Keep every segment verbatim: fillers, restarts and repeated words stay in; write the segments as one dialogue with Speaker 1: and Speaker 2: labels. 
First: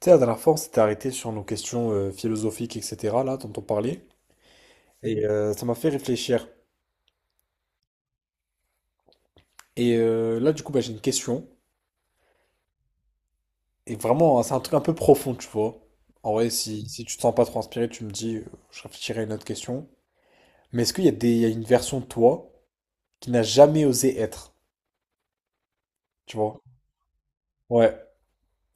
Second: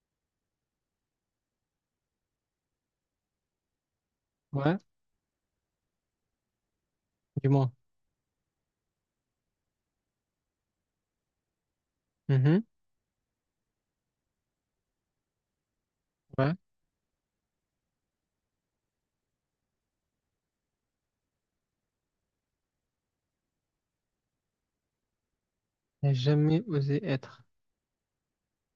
Speaker 1: Tu sais, la dernière fois, on s'était arrêté sur nos questions euh, philosophiques, et cetera, là, dont on parlait,
Speaker 2: Ouais,
Speaker 1: et euh, ça m'a fait réfléchir.
Speaker 2: du moins.
Speaker 1: Et euh, là, du coup, bah, j'ai une question,
Speaker 2: Mhm,
Speaker 1: et vraiment, c'est un truc un peu profond, tu vois. En vrai,
Speaker 2: ouais.
Speaker 1: si, si tu te sens pas trop inspiré, tu me dis, euh, je réfléchirai à une autre question. Mais est-ce qu'il y a des, il y a une version de toi qui n'a jamais osé être,
Speaker 2: N'a
Speaker 1: tu vois?
Speaker 2: jamais osé être.
Speaker 1: Ouais,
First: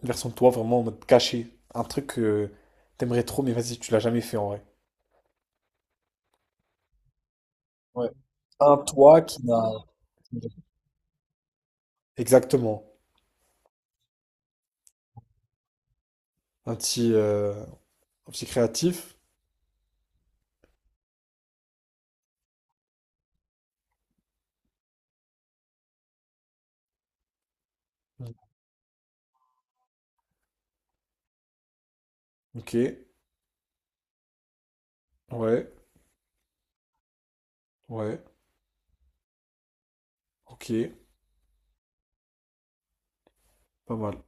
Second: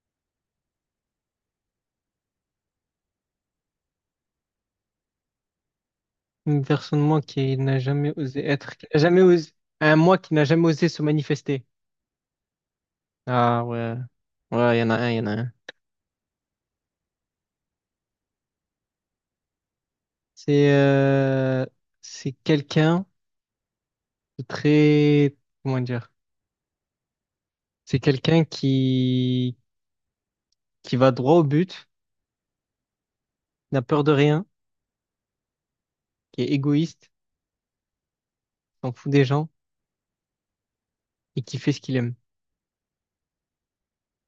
Speaker 1: une version de toi vraiment en mode caché, un truc que t'aimerais trop, mais vas-y, tu l'as jamais fait en vrai.
Speaker 2: Une personne, moi, qui n'a
Speaker 1: Ouais.
Speaker 2: jamais osé être.
Speaker 1: Un
Speaker 2: Qui n'a jamais
Speaker 1: toi qui
Speaker 2: osé...
Speaker 1: n'a...
Speaker 2: Un moi qui n'a jamais osé se manifester.
Speaker 1: Exactement.
Speaker 2: Ah ouais. Ouais, il y en a un, il y en a un.
Speaker 1: Un petit, euh, un petit créatif.
Speaker 2: C'est euh, c'est quelqu'un de très... Comment dire? C'est
Speaker 1: Mm.
Speaker 2: quelqu'un qui... qui va droit au but,
Speaker 1: Ok,
Speaker 2: n'a peur de rien,
Speaker 1: ouais,
Speaker 2: qui est égoïste,
Speaker 1: ouais,
Speaker 2: s'en fout des gens
Speaker 1: ok,
Speaker 2: et qui fait ce qu'il aime.
Speaker 1: pas mal,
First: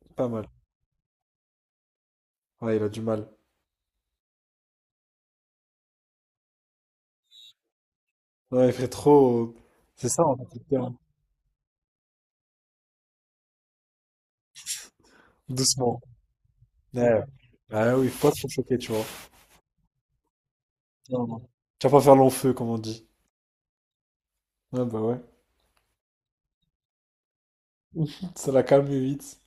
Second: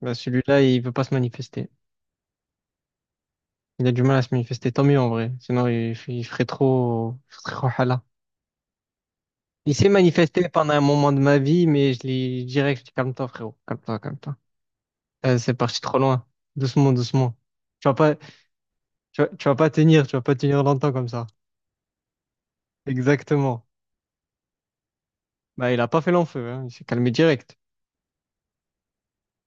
Speaker 2: Bah,
Speaker 1: pas mal.
Speaker 2: celui-là, il veut pas se manifester.
Speaker 1: Ouais, il a du mal.
Speaker 2: Il a du mal à se manifester, tant mieux en vrai. Sinon, il, f- il ferait trop, il ferait trop hala.
Speaker 1: Non, il fait trop.
Speaker 2: Il s'est
Speaker 1: C'est ça, en fait,
Speaker 2: manifesté
Speaker 1: le
Speaker 2: pendant un
Speaker 1: terme.
Speaker 2: moment de ma vie, mais je lui dirais que je dis, calme-toi, frérot. Calme-toi, calme-toi. Euh, c'est parti trop
Speaker 1: Doucement.
Speaker 2: loin. Doucement,
Speaker 1: Ouais.
Speaker 2: doucement. Tu vas
Speaker 1: Ah oui,
Speaker 2: pas,
Speaker 1: faut pas trop choquer, tu vois.
Speaker 2: tu vas, tu vas pas tenir, tu vas pas tenir longtemps comme ça.
Speaker 1: Non, non. Tu vas pas faire long feu, comme on dit.
Speaker 2: Exactement.
Speaker 1: Ouais, bah ouais.
Speaker 2: Bah, il a pas fait long feu, hein. Il s'est calmé direct.
Speaker 1: Ça l'a calmé vite.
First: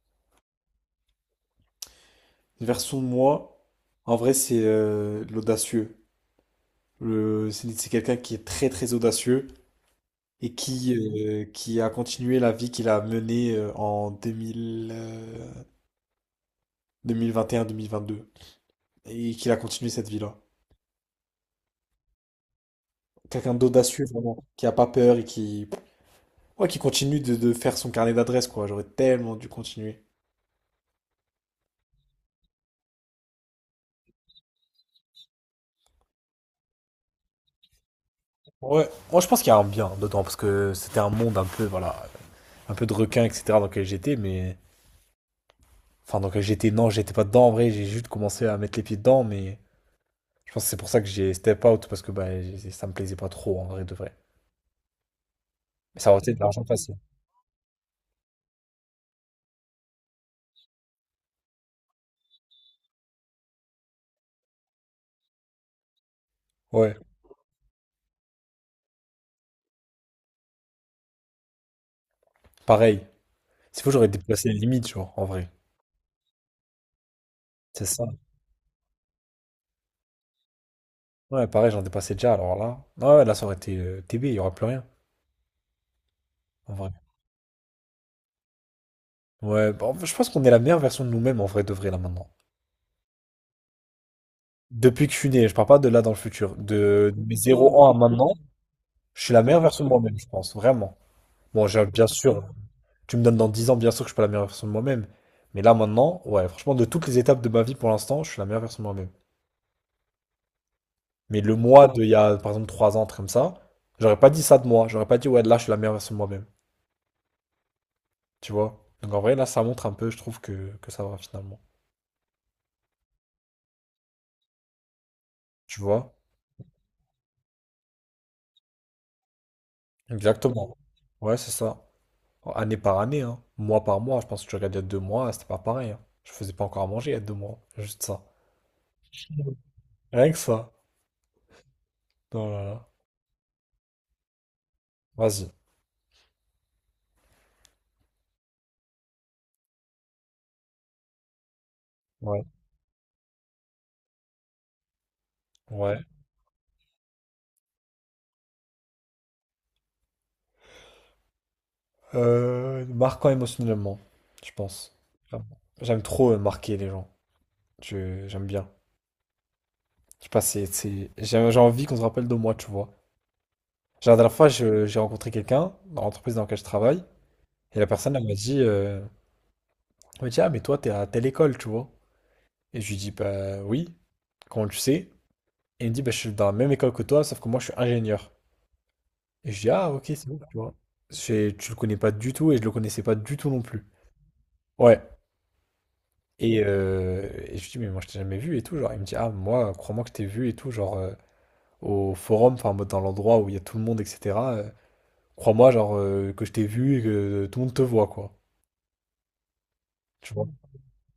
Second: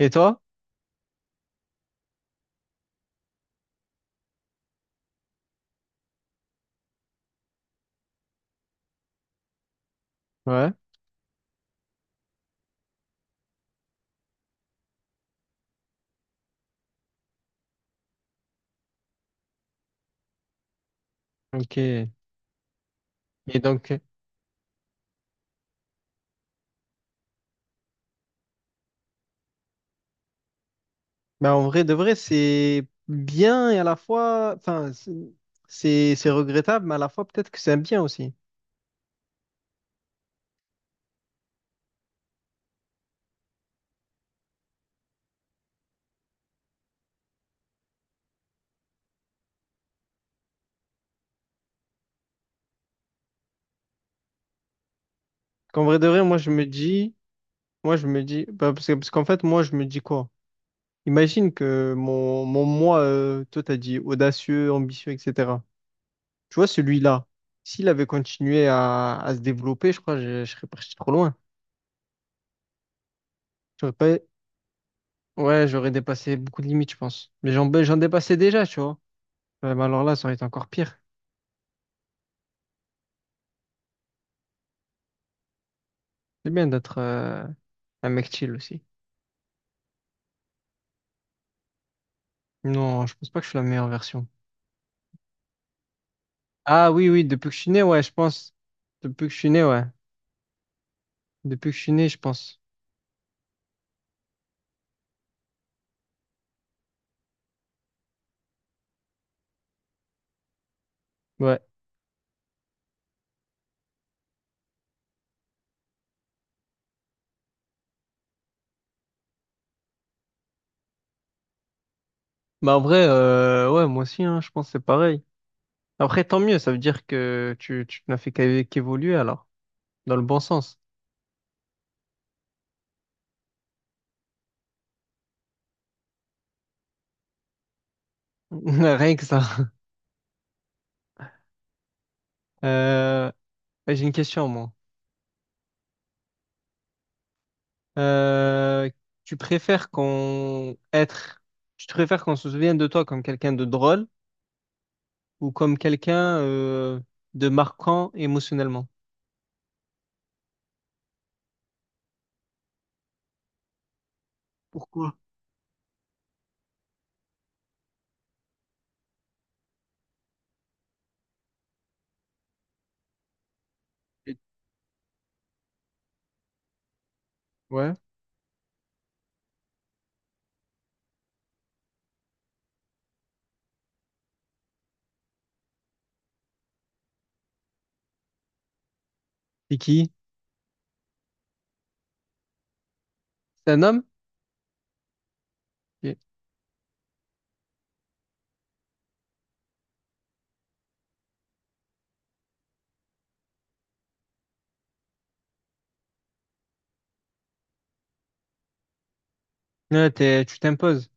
Speaker 2: Et toi?
Speaker 1: Version moi, en vrai, c'est euh, l'audacieux. Le- C'est c'est quelqu'un qui est très très audacieux et
Speaker 2: Ouais.
Speaker 1: qui, euh, qui a continué la vie qu'il a menée euh, en deux mille, euh, deux mille vingt et un-deux mille vingt-deux. Et qu'il a continué cette vie-là.
Speaker 2: Ok. Et
Speaker 1: Quelqu'un
Speaker 2: donc,
Speaker 1: d'audacieux, vraiment, qui a pas peur et qui, ouais, qui continue de, de faire son carnet d'adresses, quoi. J'aurais tellement dû continuer.
Speaker 2: bah, en vrai de vrai, c'est bien et à la fois, enfin, c'est c'est c'est regrettable, mais à la fois peut-être que c'est un bien aussi.
Speaker 1: Ouais, moi je pense qu'il y a un bien dedans, parce que c'était un monde un peu, voilà, un peu de requin, et cetera dans lequel j'étais. Mais. Enfin, dans lequel j'étais, non, j'étais pas dedans en vrai, j'ai juste commencé à mettre les pieds dedans, mais je pense que c'est pour ça que j'ai step out, parce que bah, j'ai- ça me plaisait pas trop en vrai de vrai.
Speaker 2: Qu'en vrai
Speaker 1: Mais
Speaker 2: de
Speaker 1: ça aurait
Speaker 2: vrai,
Speaker 1: été
Speaker 2: moi
Speaker 1: de
Speaker 2: je me
Speaker 1: l'argent facile.
Speaker 2: dis, moi, je me dis, bah, parce que, parce qu'en fait, moi, je me dis quoi? Imagine que mon, mon moi, euh, toi, t'as dit audacieux, ambitieux, et cetera. Tu vois,
Speaker 1: Ouais,
Speaker 2: celui-là, s'il avait continué à, à se développer, je crois que je, je serais parti trop loin.
Speaker 1: pareil. S'il faut,
Speaker 2: J'aurais
Speaker 1: j'aurais
Speaker 2: pas...
Speaker 1: déplacé les limites, genre, en vrai.
Speaker 2: Ouais, j'aurais dépassé beaucoup de limites, je pense. Mais j'en, ben,
Speaker 1: C'est
Speaker 2: j'en
Speaker 1: ça.
Speaker 2: dépassais déjà, tu vois. Ouais, mais alors là, ça aurait été encore pire.
Speaker 1: Ouais, pareil, j'en dépassais déjà, alors là. Ah ouais, là, ça aurait été euh, T B, il n'y aura plus rien,
Speaker 2: C'est bien
Speaker 1: en vrai.
Speaker 2: d'être euh, un mec chill aussi.
Speaker 1: Ouais, bah, en fait, je pense qu'on est la meilleure version de nous-mêmes, en vrai, de vrai, là, maintenant.
Speaker 2: Non, je pense pas que je suis la meilleure version.
Speaker 1: Depuis que je suis né, je parle pas de là dans le futur.
Speaker 2: Ah oui,
Speaker 1: De,
Speaker 2: oui,
Speaker 1: de mes
Speaker 2: depuis que je suis né,
Speaker 1: zéro ans à
Speaker 2: ouais, je
Speaker 1: maintenant,
Speaker 2: pense.
Speaker 1: je
Speaker 2: Depuis que
Speaker 1: suis
Speaker 2: je
Speaker 1: la
Speaker 2: suis
Speaker 1: meilleure
Speaker 2: né, ouais.
Speaker 1: version de moi-même, je pense, vraiment. Bon,
Speaker 2: Depuis que je
Speaker 1: j'ai-
Speaker 2: suis
Speaker 1: bien
Speaker 2: né, je
Speaker 1: sûr,
Speaker 2: pense.
Speaker 1: tu me donnes dans dix ans, bien sûr que je suis pas la meilleure version de moi-même. Mais là, maintenant, ouais, franchement, de toutes les étapes de ma vie pour l'instant, je suis la meilleure version de moi-même. Mais le
Speaker 2: Ouais.
Speaker 1: moi de il y a, par exemple, trois ans, un truc comme ça, j'aurais pas dit ça de moi. J'aurais pas dit, ouais, là, je suis la meilleure version de moi-même. Tu vois? Donc, en vrai, là, ça montre un peu, je trouve, que, que ça va, finalement.
Speaker 2: Bah en vrai, euh, ouais, moi aussi, hein, je pense que c'est pareil.
Speaker 1: Tu vois?
Speaker 2: Après, tant mieux, ça veut dire que tu, tu n'as fait qu'é- qu'évoluer alors, dans le bon
Speaker 1: Exactement.
Speaker 2: sens.
Speaker 1: Ouais, c'est ça. Année par année, hein. Mois par mois. Je pense que tu regardes il y a deux mois, c'était pas pareil, hein. Je faisais pas encore à manger il y a deux mois. Juste ça.
Speaker 2: Rien que ça.
Speaker 1: Rien que ça. Oh là là.
Speaker 2: Euh, ouais, j'ai une question, moi.
Speaker 1: Vas-y.
Speaker 2: Euh, tu préfères qu'on être, tu te préfères qu'on
Speaker 1: Ouais.
Speaker 2: se souvienne de toi comme quelqu'un de drôle ou comme
Speaker 1: Ouais.
Speaker 2: quelqu'un euh, de marquant émotionnellement?
Speaker 1: Euh, marquant émotionnellement, je pense.
Speaker 2: Pourquoi?
Speaker 1: Clairement. J'aime trop euh, marquer les gens. Je- J'aime bien. Je sais pas, c'est, c'est- j'ai j'ai envie qu'on se rappelle de moi, tu vois. Genre, la dernière
Speaker 2: Et-
Speaker 1: fois, je- j'ai rencontré quelqu'un dans l'entreprise dans laquelle je travaille. Et la
Speaker 2: Ouais.
Speaker 1: personne, elle m'a dit, euh, elle m'a dit, ah, mais toi, t'es à telle école, tu vois. Et je lui dis, bah oui. Quand on le sait, et il me dit, bah, je suis dans la même école que toi, sauf que moi, je suis ingénieur. Et je dis,
Speaker 2: C'est
Speaker 1: ah, ok,
Speaker 2: qui?
Speaker 1: c'est bon, tu vois. C'est- Tu le connais pas du tout et je le connaissais pas du tout non
Speaker 2: C'est un
Speaker 1: plus.
Speaker 2: homme?
Speaker 1: Ouais.
Speaker 2: Ok.
Speaker 1: Et, euh, et je lui dis, mais moi, je t'ai jamais vu et tout. Genre, il me dit, ah, moi, crois-moi que je t'ai vu et tout, genre, euh, au forum, enfin, en mode dans l'endroit où il y a tout le monde, et cetera euh, crois-moi, genre, euh, que je t'ai vu et que euh, tout le monde te voit, quoi.
Speaker 2: Ouais,
Speaker 1: Tu
Speaker 2: t'es-
Speaker 1: vois.
Speaker 2: tu t'imposes.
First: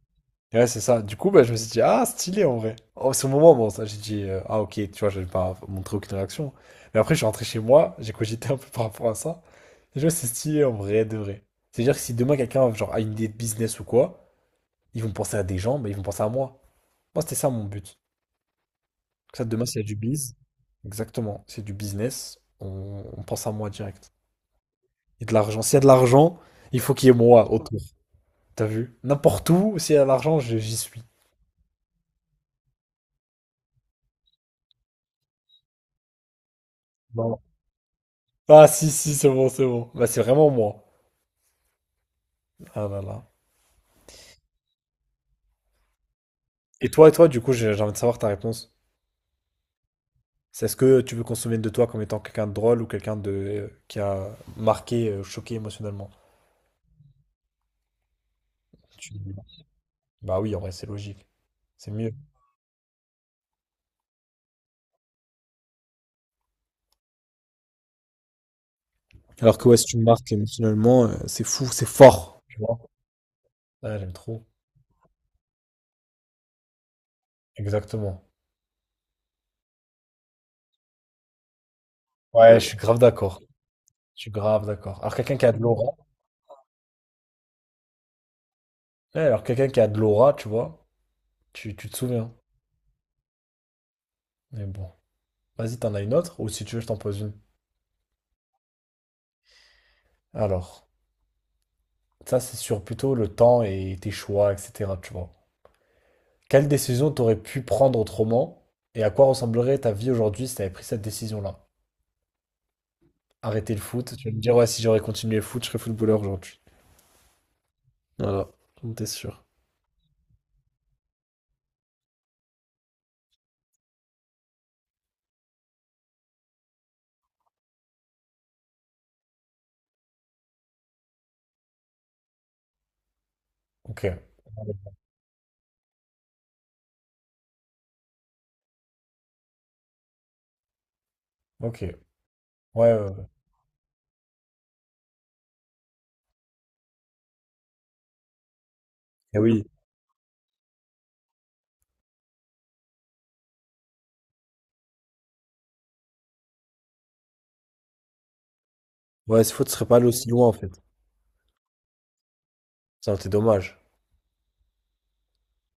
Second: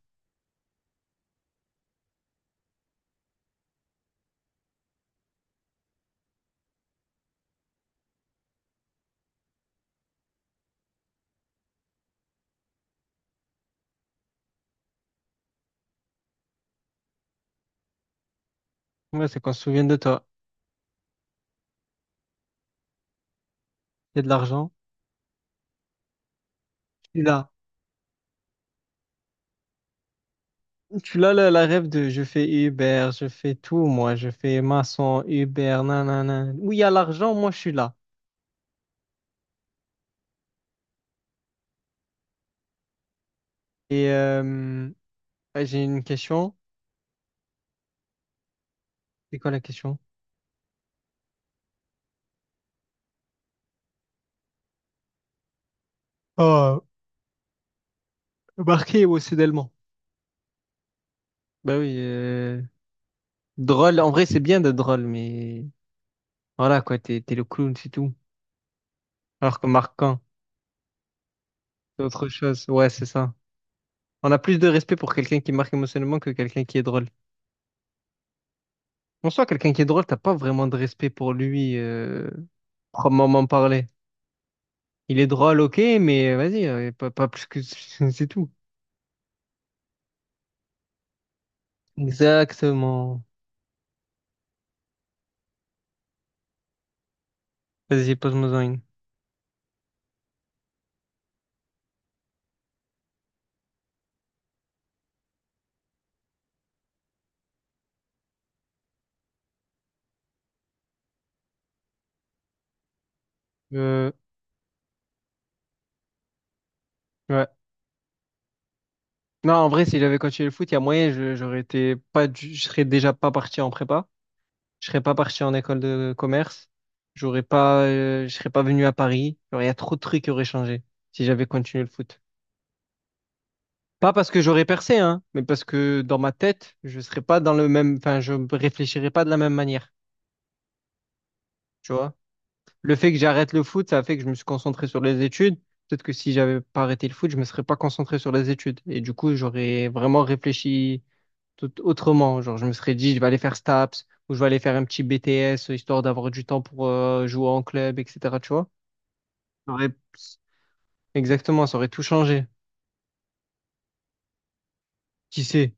Speaker 1: Ouais, c'est ça. Du coup, bah, je me suis dit, ah, stylé en vrai. Oh, c'est au moment, bon, ça, j'ai dit, euh, ah, ok, tu vois, j'avais pas montré aucune réaction. Mais après, je suis rentré chez moi, j'ai cogité un peu par rapport à ça. Et je me suis dit, c'est stylé en vrai, de vrai. C'est-à-dire que si demain quelqu'un genre, a une idée de business ou quoi, ils vont penser à des gens, mais ils vont penser à moi. Moi, c'était ça mon but.
Speaker 2: Ouais, c'est
Speaker 1: Que ça,
Speaker 2: qu'on se
Speaker 1: demain, s'il y
Speaker 2: souvienne
Speaker 1: a
Speaker 2: de
Speaker 1: du
Speaker 2: toi.
Speaker 1: biz, exactement, c'est du business, on, on pense à moi direct.
Speaker 2: Il y a de l'argent.
Speaker 1: Et de l'argent. S'il y a de l'argent, il faut qu'il y ait
Speaker 2: Tu es là.
Speaker 1: moi autour. T'as vu? N'importe où, s'il y a de l'argent, je- j'y suis.
Speaker 2: Tu l'as la, la rêve de je fais Uber, je fais tout, moi, je fais maçon, Uber, nanana. Où il y a l'argent, moi je suis là.
Speaker 1: Ah si, si, c'est bon, c'est bon. Bah, c'est vraiment moi. Ah là là.
Speaker 2: Et euh, ouais, j'ai une question.
Speaker 1: Et toi, et toi, du coup, j'ai j'ai envie de savoir ta réponse.
Speaker 2: C'est quoi la question?
Speaker 1: C'est Est-ce que tu veux qu'on se souvienne de toi comme étant quelqu'un de drôle ou quelqu'un de euh, qui a marqué, euh, choqué émotionnellement?
Speaker 2: Oh, marqué
Speaker 1: Tu
Speaker 2: émotionnellement.
Speaker 1: Bah oui, en vrai, c'est logique.
Speaker 2: Bah
Speaker 1: C'est
Speaker 2: oui,
Speaker 1: mieux.
Speaker 2: euh, drôle. En vrai, c'est bien de drôle, mais voilà quoi, t'es t'es le clown, c'est tout. Alors
Speaker 1: Alors
Speaker 2: que
Speaker 1: que ouais, si tu me
Speaker 2: marquant,
Speaker 1: marques émotionnellement, euh, c'est fou, c'est
Speaker 2: c'est autre
Speaker 1: fort. Tu
Speaker 2: chose.
Speaker 1: vois?
Speaker 2: Ouais, c'est ça.
Speaker 1: Ah, j'aime
Speaker 2: On a
Speaker 1: trop.
Speaker 2: plus de respect pour quelqu'un qui marque émotionnellement que quelqu'un qui est drôle.
Speaker 1: Exactement.
Speaker 2: En soi, quelqu'un qui est drôle, t'as pas vraiment de respect pour lui, euh,
Speaker 1: Ouais, je suis grave d'accord.
Speaker 2: proprement parlé.
Speaker 1: Je suis grave d'accord. Alors
Speaker 2: Il est
Speaker 1: quelqu'un qui a
Speaker 2: drôle,
Speaker 1: de
Speaker 2: ok,
Speaker 1: l'aura.
Speaker 2: mais vas-y, euh, pas, pas plus que c'est tout.
Speaker 1: Ouais, alors quelqu'un qui a de l'aura, tu vois, tu, tu te souviens.
Speaker 2: Exactement.
Speaker 1: Mais bon. Vas-y, t'en as une autre, ou si tu veux, je t'en pose une.
Speaker 2: Vas-y, pose-moi une.
Speaker 1: Alors. Ça, c'est sur plutôt le temps et tes choix, et cetera. Tu vois. Quelle décision t'aurais pu prendre autrement et à quoi ressemblerait ta vie aujourd'hui si t'avais pris cette décision-là? Arrêter le
Speaker 2: Euh,
Speaker 1: foot, tu vas me dire, ouais, si j'aurais continué le foot, je serais footballeur aujourd'hui.
Speaker 2: ouais.
Speaker 1: Voilà, on était sûr.
Speaker 2: Non, en vrai, si j'avais continué le foot, il y a moyen, je, j'aurais été pas, du- je serais déjà pas parti en prépa. Je serais pas parti en école de commerce. J'aurais pas, euh, je serais pas venu à Paris. Genre, il y a trop de trucs qui auraient changé si j'avais continué le foot.
Speaker 1: Ok,
Speaker 2: Pas parce que j'aurais percé, hein, mais parce que dans ma tête, je serais pas dans le même, enfin, je réfléchirais pas de la même manière.
Speaker 1: ok.
Speaker 2: Tu vois?
Speaker 1: Ouais,
Speaker 2: Le
Speaker 1: ouais,
Speaker 2: fait que
Speaker 1: ouais.
Speaker 2: j'arrête le foot, ça a fait que je me suis concentré sur les études. Peut-être que si j'avais pas arrêté le foot, je me serais pas concentré sur les études. Et du coup,
Speaker 1: Eh oui.
Speaker 2: j'aurais vraiment réfléchi tout autrement. Genre, je me serais dit, je vais aller faire STAPS ou je vais aller faire un petit B T S histoire d'avoir du temps pour euh, jouer en club, et cetera. Tu vois?
Speaker 1: Ouais, ce foot serait
Speaker 2: J'aurais-
Speaker 1: pas allé aussi loin en fait.
Speaker 2: Exactement, ça aurait tout changé.
Speaker 1: Ça aurait été dommage.
Speaker 2: Qui sait?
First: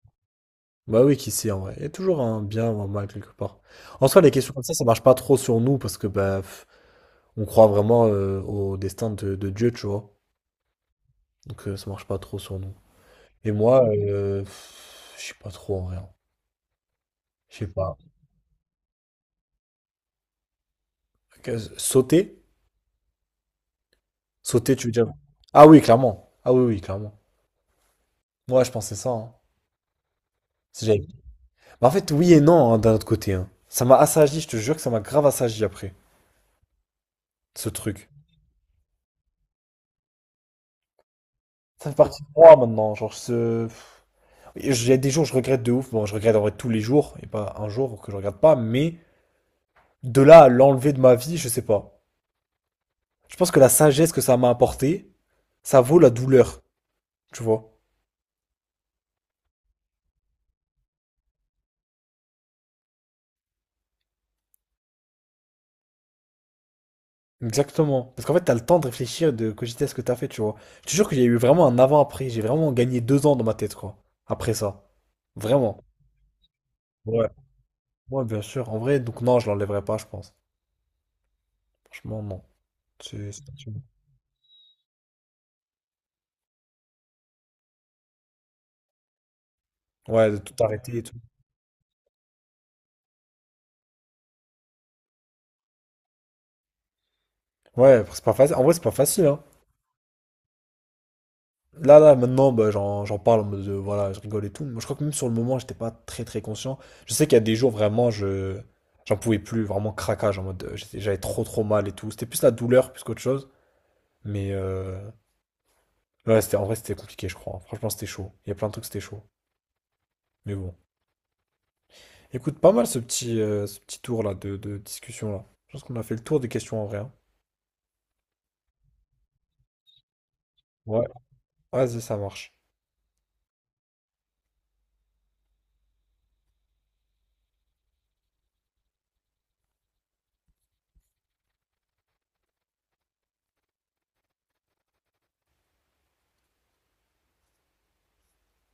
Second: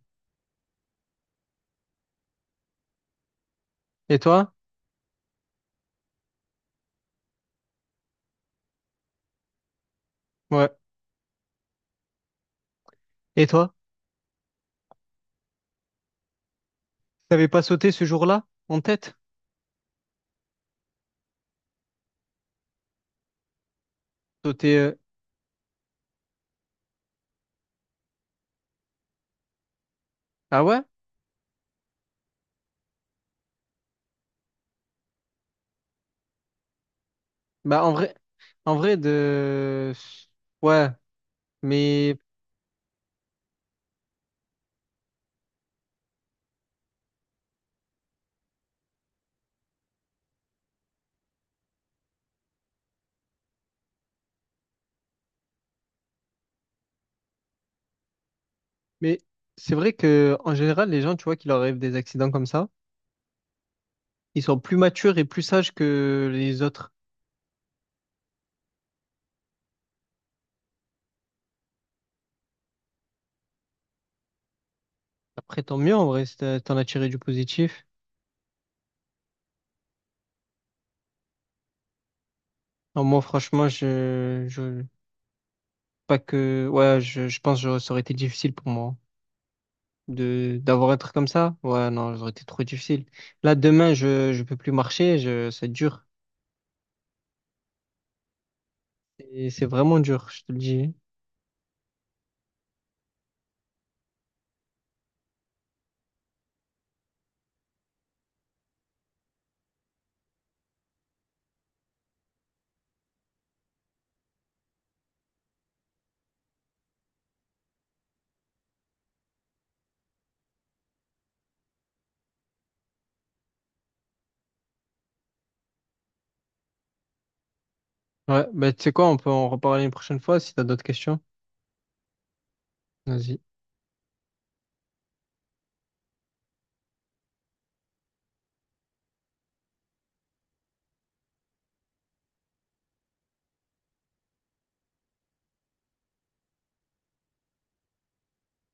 Speaker 1: Bah oui, qui sait en vrai. Il y a toujours un bien ou un mal quelque part. En
Speaker 2: Et
Speaker 1: soi, les
Speaker 2: toi?
Speaker 1: questions comme ça, ça marche pas trop sur nous parce que bah pff, on croit vraiment euh, au destin de, de Dieu, tu vois.
Speaker 2: Ouais.
Speaker 1: Donc euh, ça marche pas trop sur nous.
Speaker 2: Et
Speaker 1: Et
Speaker 2: toi?
Speaker 1: moi, euh, pff, je sais pas trop en vrai, hein.
Speaker 2: T'avais
Speaker 1: Je
Speaker 2: pas
Speaker 1: sais
Speaker 2: sauté
Speaker 1: pas.
Speaker 2: ce jour-là en tête?
Speaker 1: Que- Sauter?
Speaker 2: Sauté.
Speaker 1: Sauter, tu veux
Speaker 2: euh,
Speaker 1: dire? Ah oui, clairement. Ah oui, oui, clairement. Moi, je pensais ça, hein.
Speaker 2: Ah ouais?
Speaker 1: Si j'avais- Mais en fait, oui et non, hein, d'un autre côté, hein. Ça m'a assagi, je te jure que ça m'a grave assagi après, ce
Speaker 2: Bah en
Speaker 1: truc.
Speaker 2: vrai, en vrai de. Ouais,
Speaker 1: Ça fait
Speaker 2: mais
Speaker 1: partie de moi maintenant. Genre, ce... Et j- Il y a des jours, je regrette de ouf. Bon, je regrette en vrai tous les jours, et pas un jour que je regrette pas, mais de là à l'enlever de ma vie, je sais pas. Je pense que la sagesse que ça m'a apporté, ça vaut la douleur, tu vois.
Speaker 2: Mais c'est vrai que en général, les gens, tu vois, qui leur arrivent des accidents comme ça, ils sont plus matures et plus sages que les autres.
Speaker 1: Exactement. Parce qu'en fait, t'as le temps de réfléchir, de cogiter à ce que t'as fait, tu vois. Je te jure qu'il y a eu vraiment un avant-après. J'ai vraiment gagné deux ans dans ma tête, quoi. Après ça.
Speaker 2: Après, tant
Speaker 1: Vraiment.
Speaker 2: mieux, en vrai, si t'as- t'en as tiré du
Speaker 1: Ouais.
Speaker 2: positif.
Speaker 1: Ouais, bien sûr. En vrai, donc non, je l'enlèverai pas, je pense. Franchement, non.
Speaker 2: Non, moi,
Speaker 1: C'est... c'est pas
Speaker 2: franchement,
Speaker 1: sûr.
Speaker 2: je, je, pas que, ouais, je, je pense que ça aurait été difficile pour moi hein,
Speaker 1: Ouais, de tout
Speaker 2: de, d'avoir
Speaker 1: arrêter
Speaker 2: un
Speaker 1: et
Speaker 2: truc
Speaker 1: tout.
Speaker 2: comme ça. Ouais, non, ça aurait été trop difficile. Là, demain, je, je peux plus marcher, je, c'est dur.
Speaker 1: Ouais, c'est pas facile. En vrai, c'est pas facile, hein.
Speaker 2: Et c'est vraiment dur, je te le dis.
Speaker 1: Là, là, maintenant, bah, j'en, j'en parle en mode, de, voilà, je rigole et tout. Moi, je crois que même sur le moment, j'étais pas très, très conscient. Je sais qu'il y a des jours, vraiment, je... J'en pouvais plus, vraiment craquage, en mode, euh, j'étais- j'avais trop, trop mal et tout. C'était plus la douleur, plus qu'autre chose. Mais euh, Ouais, c'était, en vrai, c'était compliqué, je crois. Franchement, c'était chaud. Il y a plein de trucs, c'était chaud. Mais bon. Écoute, pas mal ce petit, euh, ce petit tour là de, de discussion là. Je pense qu'on a fait le tour des questions en vrai, hein.
Speaker 2: Ouais, bah, tu sais quoi, on peut en reparler une prochaine fois si t'as d'autres
Speaker 1: Ouais.
Speaker 2: questions.
Speaker 1: Vas-y, ça marche.
Speaker 2: Vas-y.